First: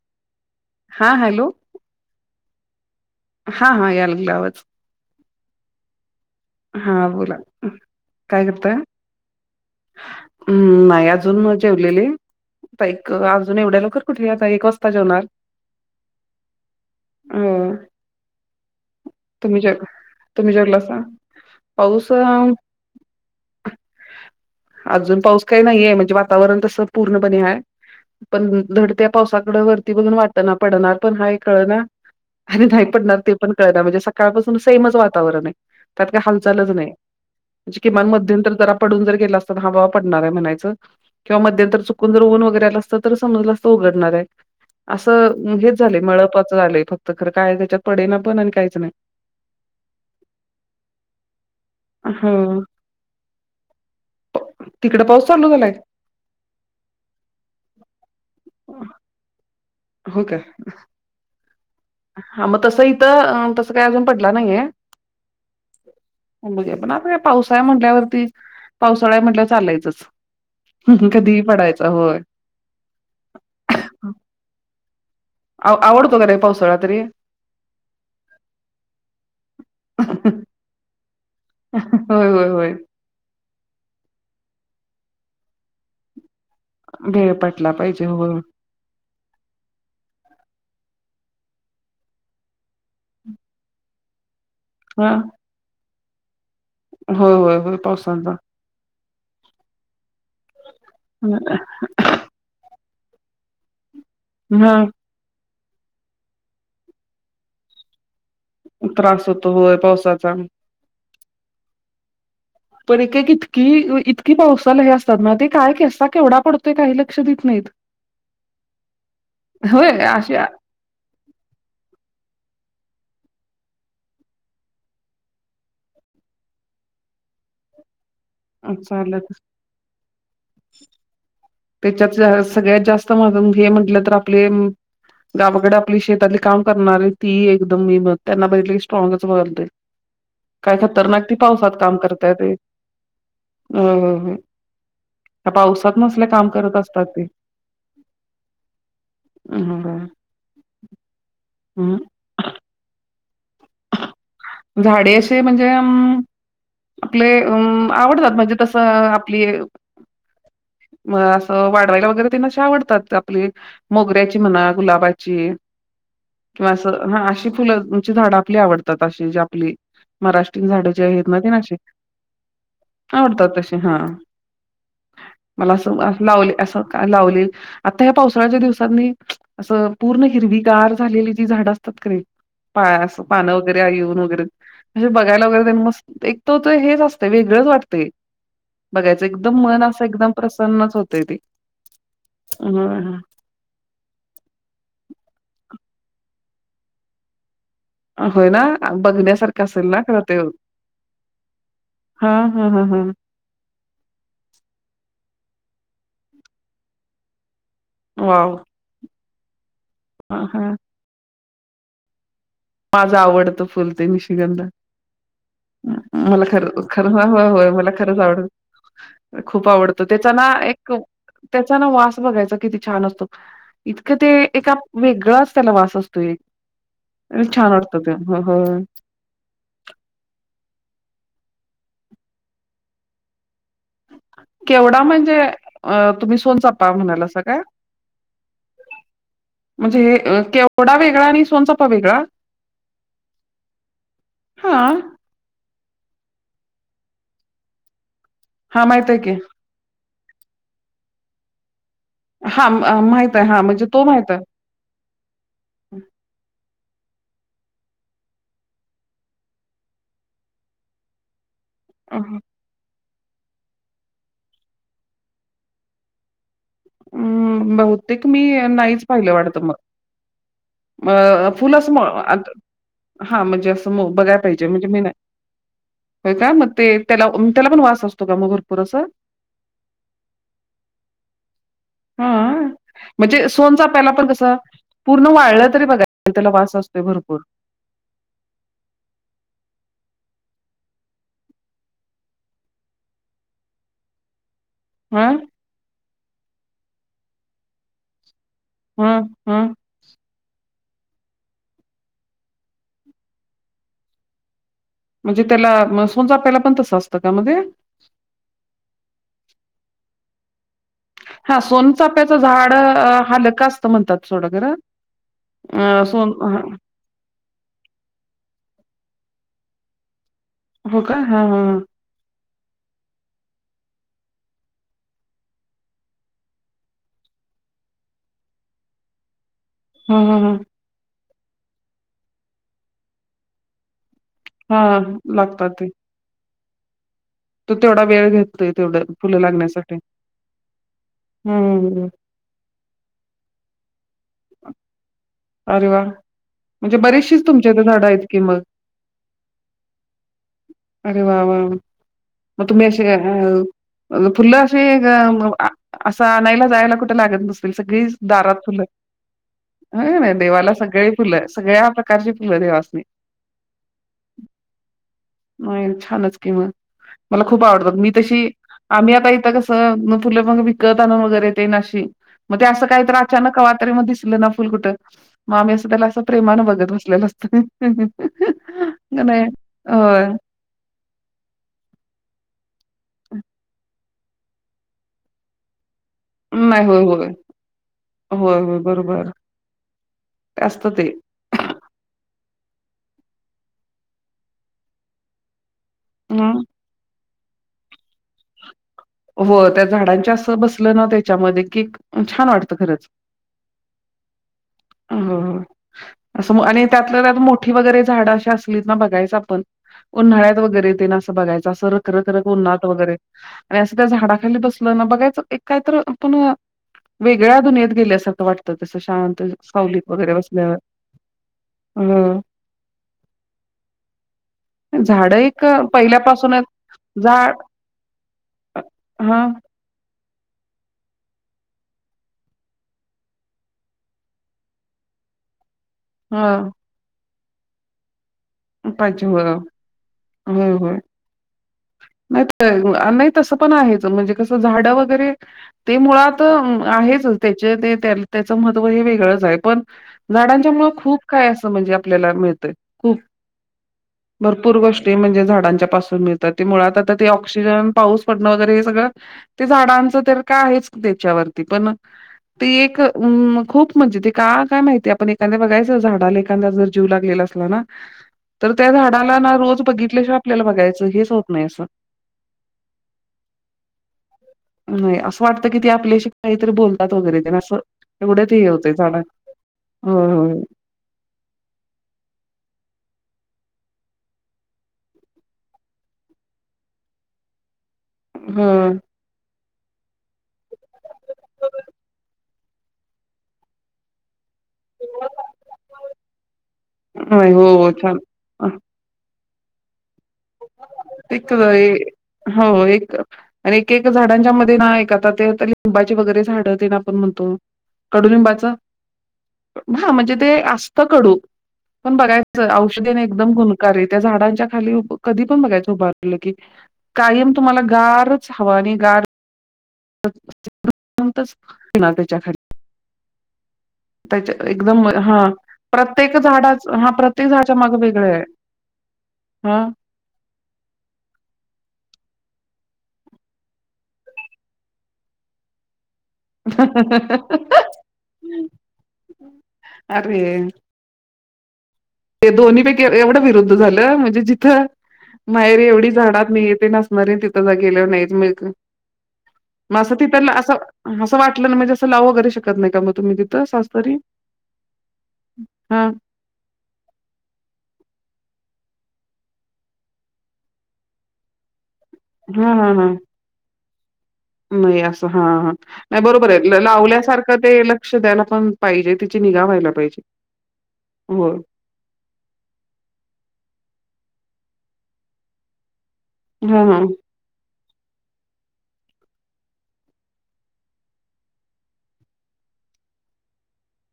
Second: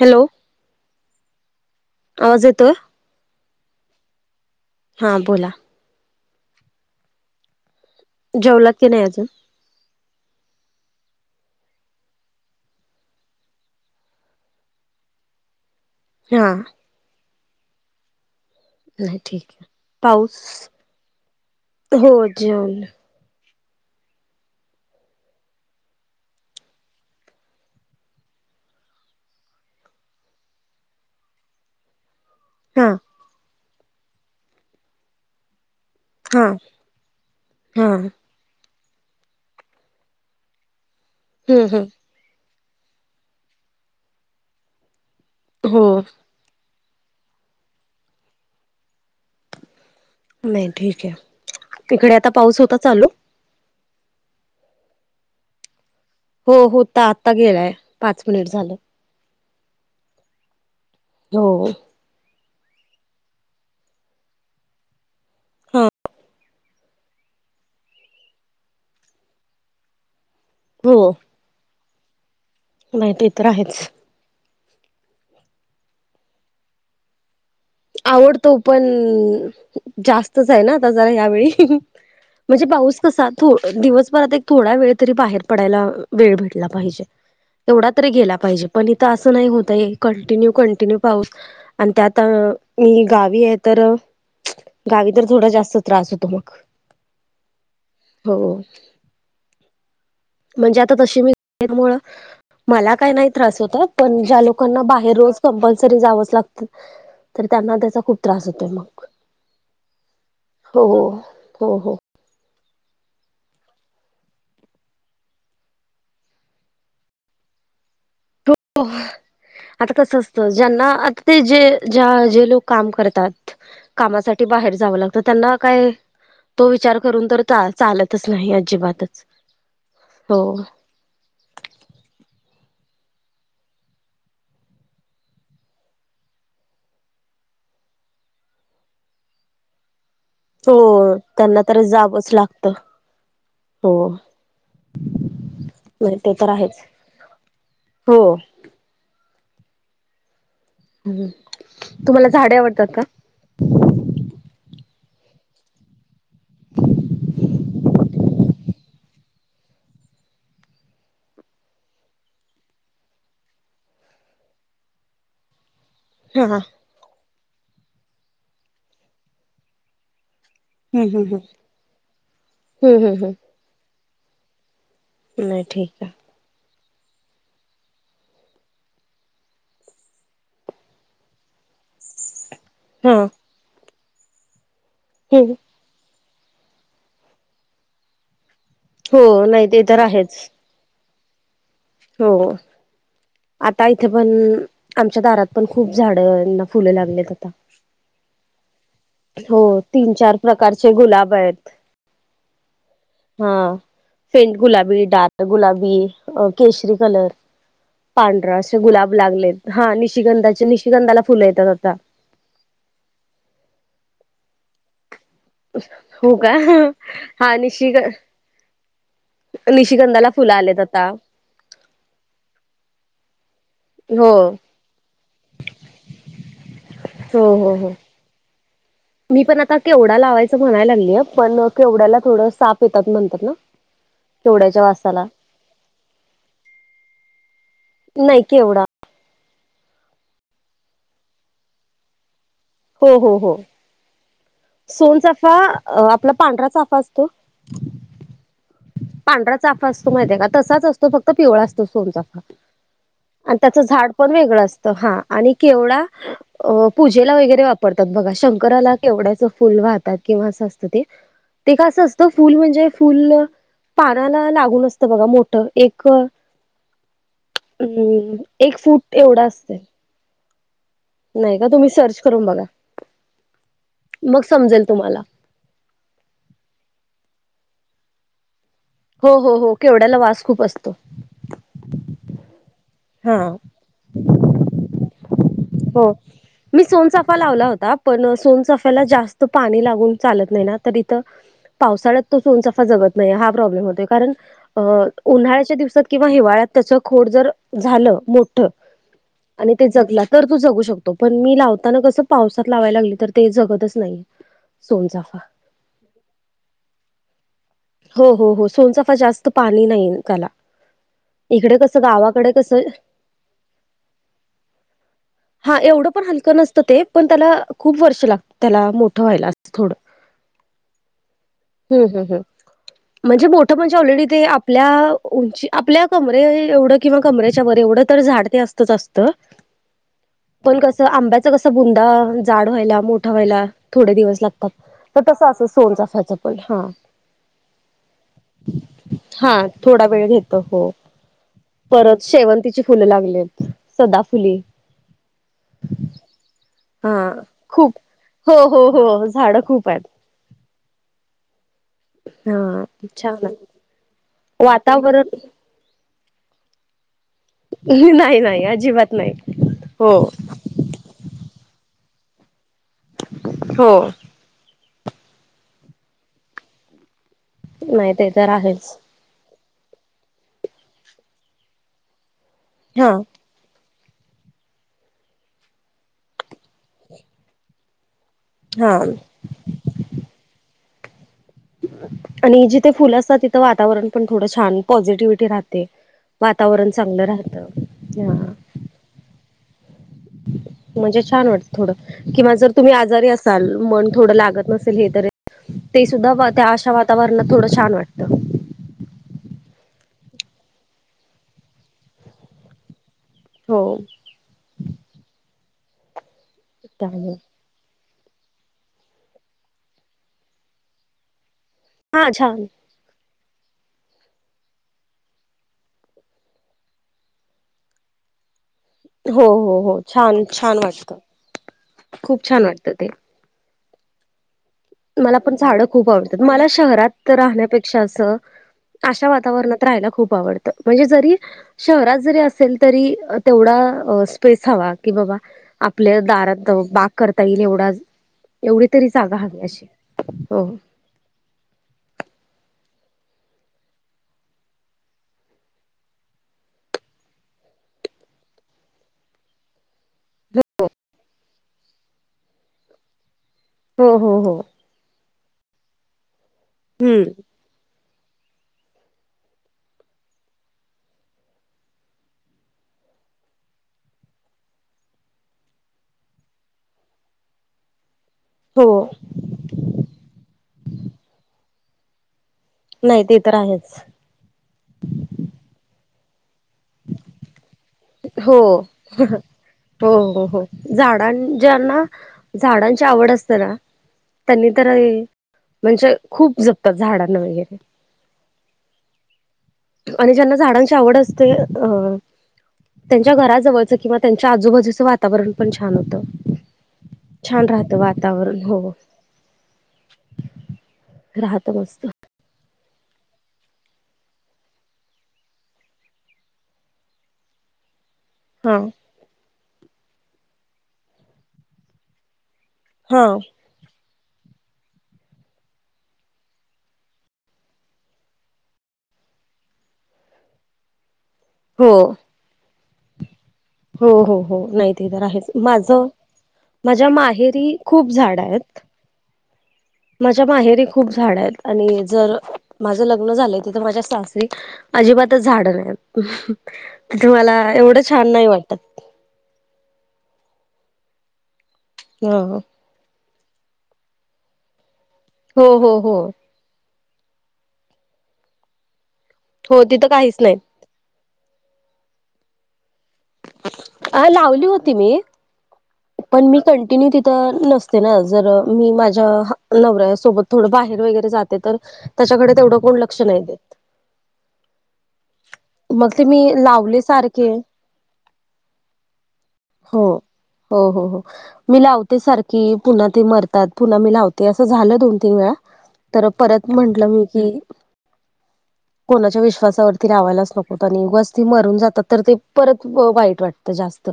Hello हा hello आवाज येतोय? हा हा या लागलाय आवाज. हा बोला हा बोला, काय जेवलात करताय? की नाही अजून हम्म नाही अजून मग जेवलेले आता एक अजून एवढ्या लवकर कुठे? आता एक वाजता जेवणार. हा अ नाही ठीक तुम्ही आहे जेव, पाऊस तुम्ही जेवलासा? हो पाऊस अं जेवण अजून पाऊस काय नाहीये म्हणजे वातावरण तसं पूर्णपणे हाय पण धड त्या पावसाकडं वरती बघून वाटना पडणार पण हाय कळना आणि नाही हा पडणार ते पण कळंना म्हणजे सकाळपासून सेमच वातावरण आहे. त्यात काय हा हालचालच नाही, म्हणजे हा किमान हम्म मध्यंतरी जरा पडून जर गेला असता तर हा बाबा पडणार हाय म्हणायचं किंवा मध्यंतर हम्म चू कुन जर ऊन वगैरे आलं असतं, तर समजलं असतं उघडणार आहे. असं हेच हो झालंय मळपाचं आलंय, फक्त खरं काय त्याच्यात पडेना पण आणि कायच नाय. नाही ठीक आहे, तिकडे आता पाऊस हो होता चालू? तिकडं पाऊस चालू झालाय? हो होता, आत्ता गेलाय पाच मिनिट झालं. हो का? हो हा मग तसं इथं, तसं काय अजून पडला नाहीये. हा बघूया पण आता काय पावसाळाय म्हटल्यावरती, पावसाळा हाय म्हणाल्यावर चालायचंच. हो कधीही पडायचा, होय. नाही ते तर आहेच. आव आवडतो का नाही पावसाळा तरी? आवडतो पण, जास्तच आहे ना आता जरा ह्यावेळी. होय, होय, म्हणजे होय. पाऊस कसा थो दिवसभरात एक थोडा वेळ तरी बाहेर पडायला वेळ भेटला पाहिजे, भेळ पाटला एवढा पाहिजे तरी होय. गेला पाहिजे. पण इथं असं नाही होत आहे, कंटिन्यू कंटिन्यू पाऊस आणि त्यात अ मी गावी आहे तर गावी हां. तर थोडा जास्त त्रास होतो मग. होय होय होय पावसांचा हो म्हणजे आता तशी मी मुळ मला काय नाही त्रास होता पण ज्या लोकांना हां. बाहेर रोज कंपल्सरी जावचं लागत तर त्यांना त्याचा खूप त्रास हो त्रास होतो होय पावसाचा. हो हो हो पण एक एक इतकी इतकी पावसाला हे आसतात ना ते काय? कसा? केवढा पडतोय काही लक्ष देत नाहीत. हो, होय आता कसं अशी असतं ज्यांना आ ते जे ज्या जे लोक काम करतात कामासाठी बाहेर जावं लागतं, त्यांना काय तो विचार करून तर चालतच नाही चाल अजिबातच हो. तेच्यात ज्या सगळ्यात जास्त [unintelligible] हे म्हटलं तर आपले गावाकडं आपली शेतातली काम करणारी ती एकदम बाई बघं त्यांना बघितलं की स्ट्रॉगच [unintelligible] काय हो खतरनाक ती त्यांना पावसात तर काम जावंच करताय रे. लागतं अ हो ह ह ह्या पावसात नाही मसल्या ते काम तर करत आहेच असतात ते हो आहा तुम्हाला झाडे आवडतात का? झाडे आशे म्हणजे हम आपले अम आवडतात, म्हणजे तसं आपली म आसं वाढवायला वगैरे तेन आशे आवडतात आपली मोगऱ्याची म्हणा, गुलाबाची, हा हा किंवा असं हा आशी फुलाची झाडं आपली आवडतात आशी जी आपली महाराष्ट्रीन झाडं जे हम् हम आहेत ना हम तेन आशी हम्म हम्म आवडतात तशे हा. हम् नाही मला ठीक आसं आहे असं लावले आसं लावले आता ह्या पावसाळ्याच्या दिवसातनी असं पूर्ण हिरवीगार झालेली जी झाडं असतात का नाही? पा हा आसं पानं वगैरे येऊन वगैरे असे बघायला हम् वगैरे तेन मस एक तो त हेच आसतय वेगळंच वाटतंय, हो बघायचं एकदम नाही मन ते तर आसं एकदम आहेच प्रस न्नच होतय ते. हो. हम्म. आता इथ पण आमच्या दारात पण खूप झाडना फुलं लागलेत आता. होय ना? हो बघण्यासारखं असेल ना तीन खरं चार प्रकारचे गुलाब आहेत, हा हा हा हा, हा फेंट गुलाबी, डार्क गुलाबी, केशरी कलर वॉव! पांढरा असे गुलाब लागलेत हा हां, निशिगंधाची हां. निशिगंधाला फुल येत्यात आता. माझं आवडतं फुल ते निशिगंध. हो मला का खरं खरं हो हो हा होय मला निशिग खरंच आवड खूप आवडतो, निशिगंधाला त्याचा ना फुलं आलेत एक आता त्याचा ना वास बघायचा किती छान असतो. इतकं ते हो एका वेगळाच त्याला वास असतोय एक. हो छान हो हो वाटत ते बघून मी पण आता केवडा लावायचं म्हणायलागलीय पण, केवड्याला थोडं साप येतात म्हणतात ना? केवड्याच्या केवढा वासाला म्हणजे तुम्ही सोनचापा म्हणालासा काय? नाही, केवढा. म्हणजे केवढा वेगळा आणि सोनचापा वेगळा? हो हो हो, हां. सोनचाफा आपला पांढरा साफा असतो, हा मा पांढरा चाफा असतो महिती आहे का? तसाच असतो फक्त पिवळा असतो सोनचा हां, अ, माहीत आहे. आणि हां, त्याच म्हणजे तो झाड माहीत पणं आहे. वेगळं असतं हा आणि केवडा अ पूजेला वगेरे वापरतात बघा. शंकराला केवड्याच फुल वाहतात किंवा अस असत ते. [inaudible] ते का असं असतं, फुल म्हणजे फुल पानाला लागून असतं बघा, मोठं एक अ अं बहुतेक हम्म मी एक नाहीच फूट एवढ असतय. अ फुल असं मो सर्च करून बघा हा म्हणजे असं बघायला मग पाहिजे समजेल म्हणजे मी नाय. तुम्हाला होय का? मग ते त्याला त्याला पण वास असतो का मग भरपूर असं? हो हो हो. केवड्याला वास खूप असतो. हा आ हा म्हणजे सोनचाफ्याला पण कसं पूर्ण वाळ हो, मी सोनचाफा लावला होता. पण सोनचाफ्याला जास्त पाणी लागून चालत नाही ना, तर इथं पावसाळ्यात तो सोनचाफा जगत नाही. हा प्रॉब्लेम होतोय, कारण अ हा उन्हाळ्याच्या दिवसात किंवा हिवाळ्यात त्याच खोड जर झालं, मो ठ हा हा आणि ते जगला तर तो जगू शकतो, पण मी लावताना कसं पावसात लावायला लागली, तर ते जगतच नाही. सोनचाफा म्हणजे त्याला म सोनचाफ्याला पण तसं असतं का? म्हणजे हो हो, सोनचाफा जास्त पाणी नाही त्याला हा इकडे कसं सोनचाप्याचं गावाकडे झाड कसं हालक असतं म्हणतात सोडा खर. हा एवढं पण हलकं नसतं ते, पण त्याला खूप वर्ष लागत, त्याला मोठं व्हायला अस थोडं. हो का? हा हा. हू हू हू. म्हणजे मोठं म्हणजे ऑलरेडी ते आपल्या उंची, आपल्या कमरे एवढं किंवा कमरेच्या वर एवढं तर झाड ते असतच असतं. हा हा. पण कसं, आंब्याच कसं बुंधा जाड व्हायला, मोठा व्हायला थोडे दिवस लाग तात, हा तर तस अस लागतात ते सोनचाफ्याच पण हा. तो तेवढा वेळ घेतोय, तेवढ्या फुलं हा लागण्यासाठी थोडा वेळ घेतो हो हू हू हू. परत शेवंतीची फुलं लागलेत. सदाफुली अरे वा! म्हणजे हा बरीेचशीच, तुमच्या इथ खूप झाडं आहेत कि हो मग. हो हो झाडं खूप आहेत अरे वा वा वा! मग हा तुम्ही असे छान आहे अ फुल्ल अशीे ग वातावरण म आ असं आणायला जायला कुठे लागत नसतील, सगळी नाही दारात नाही फुल. अजिबात नाही. हाय हो का नाही. देवाला सगळी फुलं. सगळ्या प्रकारची फुलं देवासनी. हो. नाही छानच कि म. मला खूप आवडतात. मी नाही ते तशी तर आहेच आम्ही आता इथ कस फुल म विकत आनुन वगैरे ते न अशी, मग ते असं हा कायतरी अचानक कवातरी म दिसल नव फुल कुठं? मग आम्ही असं त्याला असं प्रेमानं बघत बसलेलं असतय होय हा का नाही? होय. आणि जिथे फुल असतात, तिथं वातावरण पण थोडं छान पॉझिटिव्हीटी राहतय. वातावरण चांगलं राहतं. हा. हं बरोबर. ते असतं ते म्हणजे छान वाटत थोड किंवा जर तुम्ही आजारी असाल, मन थोडं लागत नसेल हे तरी ते सुद्धा वा हं त्या अशा वातावरणात थोडं छान वाटतं. ह हो त्या झाडांच्या असं बसलं ना त्याच्यामध्ये की छान वाटतं खरंच हो हो असं आणि त्यातलं त्यात त्यामुळे मोठ मोठी वगैरे झाड अे असलीत ना बघाचं आपण उन्हाळ्या वगैरे ते ना असं बघायचं असं र खर हा तर छान उन्हात वगैरे आणि असं त्या झाडाखाली बसलं ना बघायच एक काय तरी आपण वेगळ्या दुनियेत गेल्यासारखं वाटतं तस शांत हो हो हो सावलीत वगैरे छान बसल्यावर छान वाटत अ खूप छान वाटतं ते. मला पण झाडं खूप आवडतात पहिल्यापासूनच मला शहरात झाड राहण्यापेक्षा असं अशा हा वातावरणात राहायला खूप आवडतं. म्हणजे जरी शहरात जरी असेल तरी तेवढा स्पेस हवा कि बाबा आपल्या दारात हा बाग करता येईल एवढा एवढी तरी जागा हवी अशी हम हो हम नाही नाही, तसं पण आहेच म्हणजे कसं झाडं वगैरे ते मुळात आहेचच त्याचे ते त्याच महत्त्व हे वेगळंच आहे पण झाडांच्या मुळे खूप काय असं म्हणजे आपल्याला मिळतय हो हो हो भरपूर गोष्टी म्हणजे झाडांच्या पासून मिळतात, ते मुळात आता हम्म ते ऑक्स पाऊस पडणं वगैरे हे सगळं ते झाडांच तर काय आहेच त्याच्यावरती पण ती एक खूप म्हणजे ते का काय माहिती आपण एखाद्या बघायचं झाडाला एखादा जर जीवलागलेला असतो. हो ना तर हो त्या झाडाला ना रोज बघितल्याशिवाय आपल्याला बघायचं हेच होत नाही असं- नाही ते तर आहेच नाही. असं वाटतं की ती आपल्याशी काहीतरी बोलत वगरे अस एवढ्यात हो हे होते झाड हो होय हो होय हो झाडां ज्यांना झाडांची आवड असते ना त्यांनी तर म्हणजे खूप जपतात झाडांना वगैरे हम्म आणि ज्यांना झाडांची आवड असते अ त्यांच्या घराजवळच किंवा त्यांच्या आजूबाजू वातावरण छान होत होय होय छान हो राहत छान वातावरण हो एक राहतं मस्त हो एक आणि एक एक झाडांच्या मध्ये ना एक आता ते लिंबाचे वगैरे झाडं ना आपण म्हणतो कडूलिंबाचा हा हा म्हणजे ते असत कडू पण बऱ्याच औषधेने हा एकदम गुण त्या झाडांच्या खाली कधी पण बघायचं उभारल की कायम तुम्हाला गारच हवा आणि गार हो णार त्याच्या खा हो हो हो त्याच्या नाही एकदम ते तर हा आहेच माझं प्रत्येक माझ्या झाडाच्या माहेरी माग खूप वेगळं झाड आहे. आहेत. हा माझ्या माहेरी खूप झाड आहेत आणि जर माझं लग्न झालंय तिथं माझ्या सासरी अजिबातच झाड नाही. तर तुम्हाला एवढं छान नाही वाटत. अरे ते ह दोन्ही पैकी एवढं विरुद्ध झालं म्हणजे जिथं हो माहेरी हो एवढी हो झाडात मी येते नस तिथं जा गेले नाहीत म हो तिथं मग काहीच तिथली नाही असं असं वाटलं ना म्हणजे असं लावू वगैरे शकत नाही का मग तुम्ही तिथं सासरी अ लावली होती मी हा! पण मी कंटिन्यू तिथं नसते ना जर मी माझ्या हा नवऱ्यासोबत थोडं बाहेर वगैरे जाते, तर त्याच्याकडे तेवढं कोण लक्ष नाही देत. नहीं असं हा हा! मग नाही ते मी बरोबर आहे लावले सारखे लावल्यासारखं ते लक्ष द्यायला पण पाहिजे, तिची निगा व्हायला हो पाहिजे. हो हो हो मी लाव ते सारखी पुन्हा ते मरतात, पुन्हा मी लावते असं झालं दोन तीन वेळा. तर परत हा हा म्हंटलं मी कि कोणाच्या विश्वासावर ती लावायलाच नकोत, आणि उगाच ते मरून जातात तर ते परत वाईट वाटतं जास्त.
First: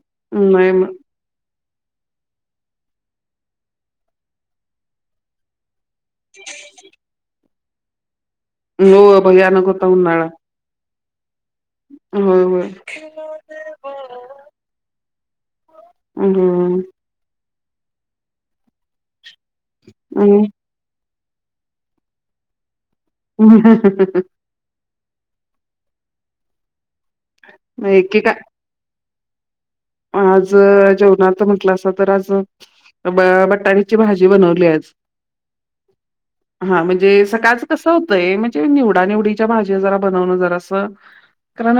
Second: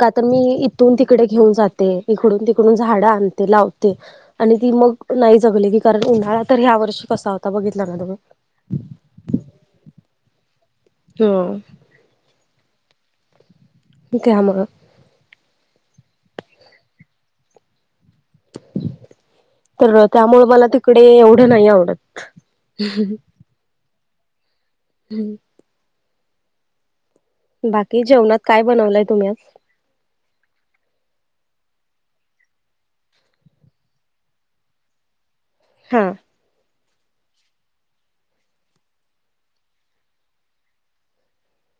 का तर मी नाही मग इथून ती कडे घेऊन जाते, इकडून तिकडून झाड आणते लावते आणि ती मग नाही जगली की तर उन्हाळा तर ह्या वर्षी कसा होता बघितला ना तुम्ही. हो भयानक होता उन्हाळा. तो! होय होय. [unintelligible] द्या म. [inaudible] तर त्यामुळ मला तिकडे एवढं नाही आवडत. [inaudible] हू! बाकी एकेका जेवणात काय बनवलंय तुम्ही आज. आज जेवणात म्हंटलं असं तर आज. अ ब-बटान्या ची भाजी बनवली आज. हां! हा म्हणजे सकाळचं कसं होतंय, म्हणजे निवडा निवडीच्या भाज्या जरा बनवणं जरां असं कारण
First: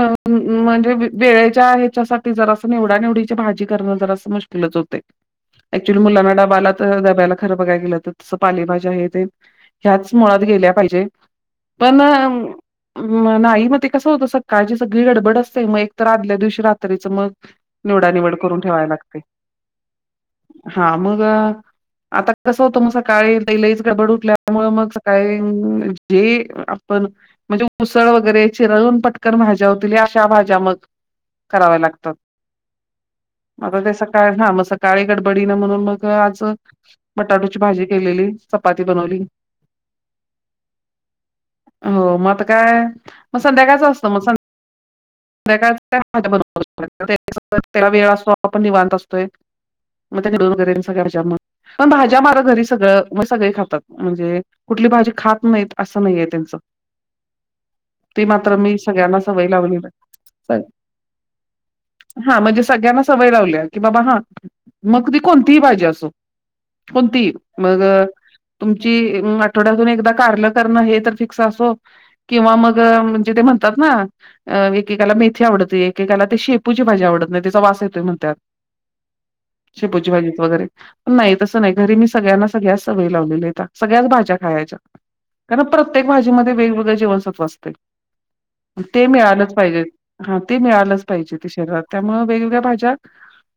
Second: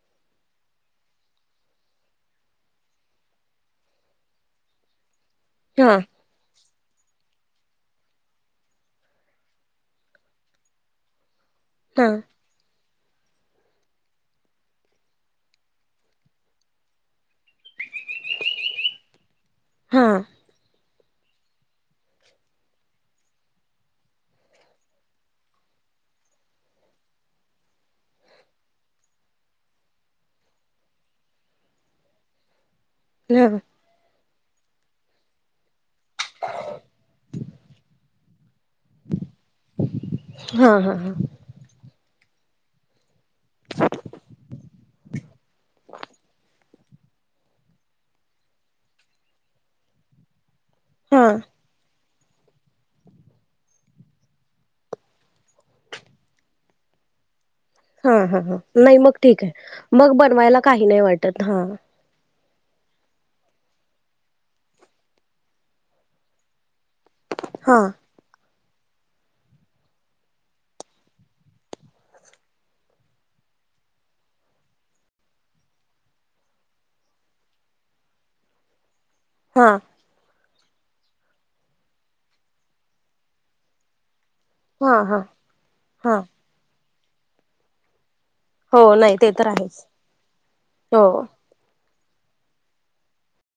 म्हणजे वेळेच्या ह्याच्यासाठी जरां निवडा निवडीची भाजी कारण जरासं मुश्किलच होतय हा ऍक्च्युली मुलांना डबा आला त डब्या ला खरं बघाय गेलं त तस पालेभाज्या हे ते ह्याच मुळात गेल्या पाहिजे. पण! हा म नाही म ते कसं होतं सकाळची सगळी गडबड असते, मग एक तर आदल्या दिवशी रात्रीचं मग निवडा निवड करून ठेवाया लागते हा. हा मग. आता कसं होतं म सकाळी लै लईच गडबड उठल्यामुळ मग सकाळी जे आपण म्हणजे उसळ वगैरे चिरळून पटकन भाज्या होतील, हे अशा भाज्या मग कराव्या लागतात. [inaudible] रोजा सकाळ हा म सकाळी गडबडी न म्हणून मग आज बटाटू ची भाजी केलेली. चपाती बनवली. हा हा हा हो म आता काय म संध्याकाळच असतं मग सं [unintelligible] त्याला वेळ असतो आपण निवांत असतोय. हा [unintelligible] पण भाज्या मारो घरी सगळं. मग सगळे खातात म्हणजे कुठली भाजी खात नाहीत असं नाहीय त्यांचं. हा ते हा मात्र हा मी नाही मग सगळ्यांना ठीक सवय आहे, लावलेली मग बनवायला काही नाही वाटत हा हा म्हणजे सगळ्यांना सवय लावली की बाबा हा मग ती कोणतीही भाजी असो. कोणती हा मग तुमची म आठवड्यातून एकदा कारलं करणं हे तर फिक्स असो. किंवा मग म्हणजे ते म्हणतात ना, एकेकाला मेथी आवडते. एकेकाला ते शेपूची भाजी आवडत नाही. त्याचा वास येतोय म्हणतात. हा, शेपूची भाजी वगैर नाही तसं नाही. घरी मी सगळ्यांना सगळ्या सवय लावलेल्या आहेत. त्या सगळ्याच भाज्या खायाच्या हा हा प्रत्येक हा भाजी मध्ये वेगवेगळ जीवनसत्व असते. हो, नाही ते तर आहे. पाहिजे हा ते मिळालंच पाहिजे, ते शरीरात त्यामूळ वेगवेगळ्या भाज्या